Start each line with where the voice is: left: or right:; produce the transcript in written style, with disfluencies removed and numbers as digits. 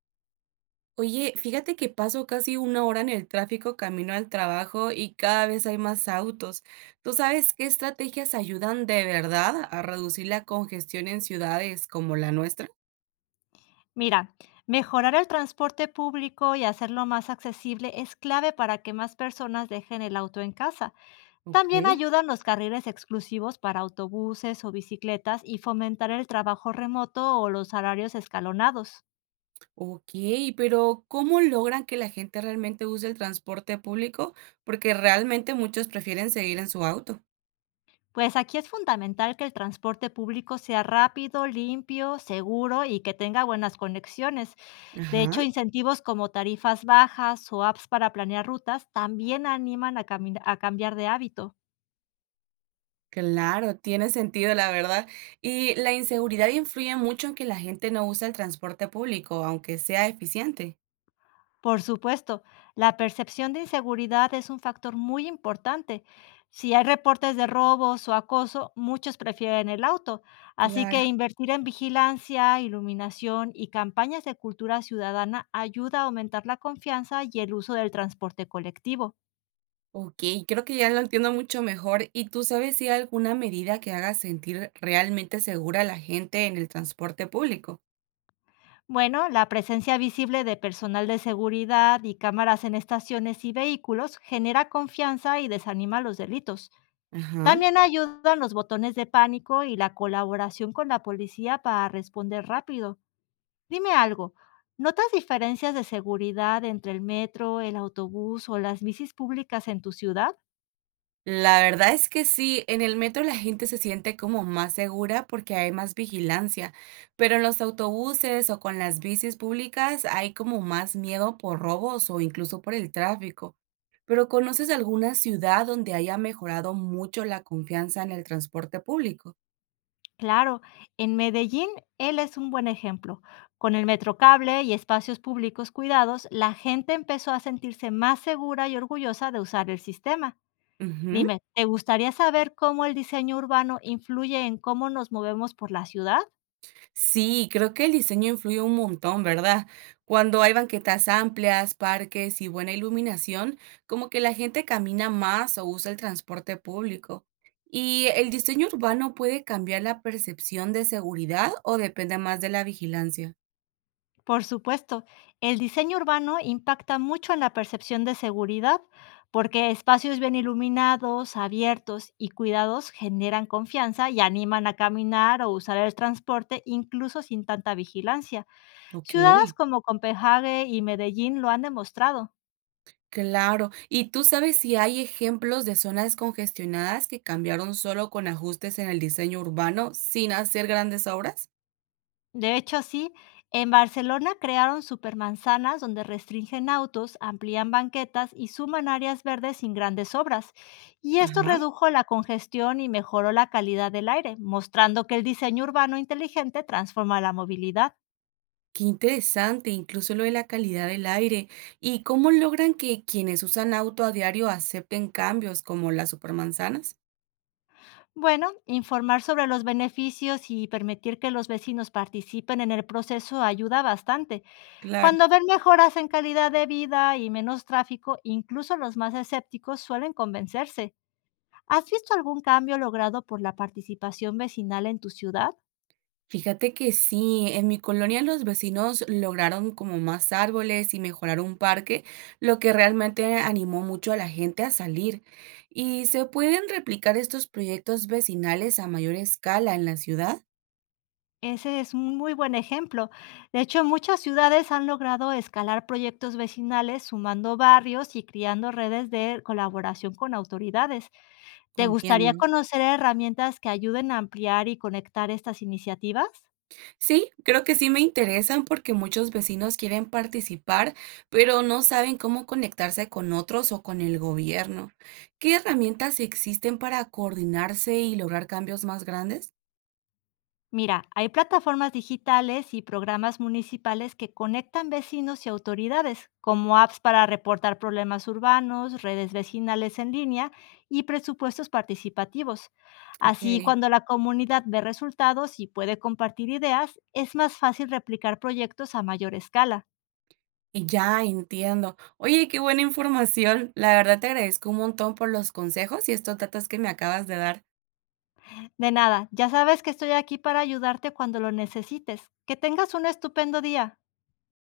right: Oye, fíjate que paso casi una hora en el tráfico camino al trabajo y cada vez hay más autos. ¿Tú sabes qué estrategias ayudan de verdad a reducir la congestión en ciudades como la nuestra?
left: Mira, mejorar el transporte público y hacerlo más accesible es clave para que más personas dejen el auto en casa.
right: Ok,
left: También ayudan los carriles exclusivos para autobuses o bicicletas y fomentar el trabajo remoto o los salarios escalonados.
right: ok, pero ¿cómo logran que la gente realmente use el transporte público? Porque realmente muchos prefieren seguir en su auto.
left: Pues aquí es fundamental que el transporte público sea rápido, limpio, seguro y que tenga buenas conexiones. De hecho,
right: Ajá,
left: incentivos como tarifas bajas o apps para planear rutas también animan a cambiar de hábito.
right: claro, tiene sentido, la verdad. Y la inseguridad influye mucho en que la gente no usa el transporte público, aunque sea eficiente.
left: Por supuesto, la percepción de inseguridad es un factor muy importante. Si hay reportes de robos o acoso, muchos prefieren el auto. Así
right: Claro.
left: que invertir en vigilancia, iluminación y campañas de cultura ciudadana ayuda a aumentar la confianza y el uso del transporte colectivo.
right: Okey, creo que ya lo entiendo mucho mejor. ¿Y tú sabes si hay alguna medida que haga sentir realmente segura a la gente en el transporte público?
left: Bueno, la presencia visible de personal de seguridad y cámaras en estaciones y vehículos genera confianza y desanima los delitos.
right: Ajá.
left: También ayudan los botones de pánico y la colaboración con la policía para responder rápido. Dime algo, ¿notas diferencias de seguridad entre el metro, el autobús o las bicis públicas en tu ciudad?
right: La verdad es que sí, en el metro la gente se siente como más segura porque hay más vigilancia, pero en los autobuses o con las bicis públicas hay como más miedo por robos o incluso por el tráfico. ¿Pero conoces alguna ciudad donde haya mejorado mucho la confianza en el transporte público?
left: Claro, en Medellín él es un buen ejemplo. Con el metrocable y espacios públicos cuidados, la gente empezó a sentirse más segura y orgullosa de usar el sistema.
right: Ujú.
left: Dime, ¿te gustaría saber cómo el diseño urbano influye en cómo nos movemos por la ciudad?
right: Sí, creo que el diseño influye un montón, ¿verdad? Cuando hay banquetas amplias, parques y buena iluminación, como que la gente camina más o usa el transporte público. ¿Y el diseño urbano puede cambiar la percepción de seguridad o depende más de la vigilancia?
left: Por supuesto, el diseño urbano impacta mucho en la percepción de seguridad, porque espacios bien iluminados, abiertos y cuidados generan confianza y animan a caminar o usar el transporte incluso sin tanta vigilancia.
right: Ok.
left: Ciudades como Copenhague y Medellín lo han demostrado.
right: Claro. ¿Y tú sabes si hay ejemplos de zonas congestionadas que cambiaron solo con ajustes en el diseño urbano sin hacer grandes obras?
left: De hecho, sí, en Barcelona crearon supermanzanas donde restringen autos, amplían banquetas y suman áreas verdes sin grandes obras. Y esto
right: Ajá.
left: redujo la congestión y mejoró la calidad del aire, mostrando que el diseño urbano inteligente transforma la movilidad.
right: Qué interesante, incluso lo de la calidad del aire. ¿Y cómo logran que quienes usan auto a diario acepten cambios como las supermanzanas?
left: Bueno, informar sobre los beneficios y permitir que los vecinos participen en el proceso ayuda bastante.
right: Claro.
left: Cuando ven mejoras en calidad de vida y menos tráfico, incluso los más escépticos suelen convencerse. ¿Has visto algún cambio logrado por la participación vecinal en tu ciudad?
right: Fíjate que sí, en mi colonia los vecinos lograron como más árboles y mejorar un parque, lo que realmente animó mucho a la gente a salir. ¿Y se pueden replicar estos proyectos vecinales a mayor escala en la ciudad?
left: Ese es un muy buen ejemplo. De hecho, muchas ciudades han logrado escalar proyectos vecinales sumando barrios y creando redes de colaboración con autoridades. ¿Te gustaría
right: Entiendo.
left: conocer herramientas que ayuden a ampliar y conectar estas iniciativas?
right: Sí, creo que sí me interesan porque muchos vecinos quieren participar, pero no saben cómo conectarse con otros o con el gobierno. ¿Qué herramientas existen para coordinarse y lograr cambios más grandes?
left: Mira, hay plataformas digitales y programas municipales que conectan vecinos y autoridades, como apps para reportar problemas urbanos, redes vecinales en línea y presupuestos participativos.
right: Ok,
left: Así, cuando la comunidad ve resultados y puede compartir ideas, es más fácil replicar proyectos a mayor escala.
right: y ya entiendo. Oye, qué buena información. La verdad te agradezco un montón por los consejos y estos datos que me acabas de dar.
left: De nada, ya sabes que estoy aquí para ayudarte cuando lo necesites. Que tengas un estupendo día.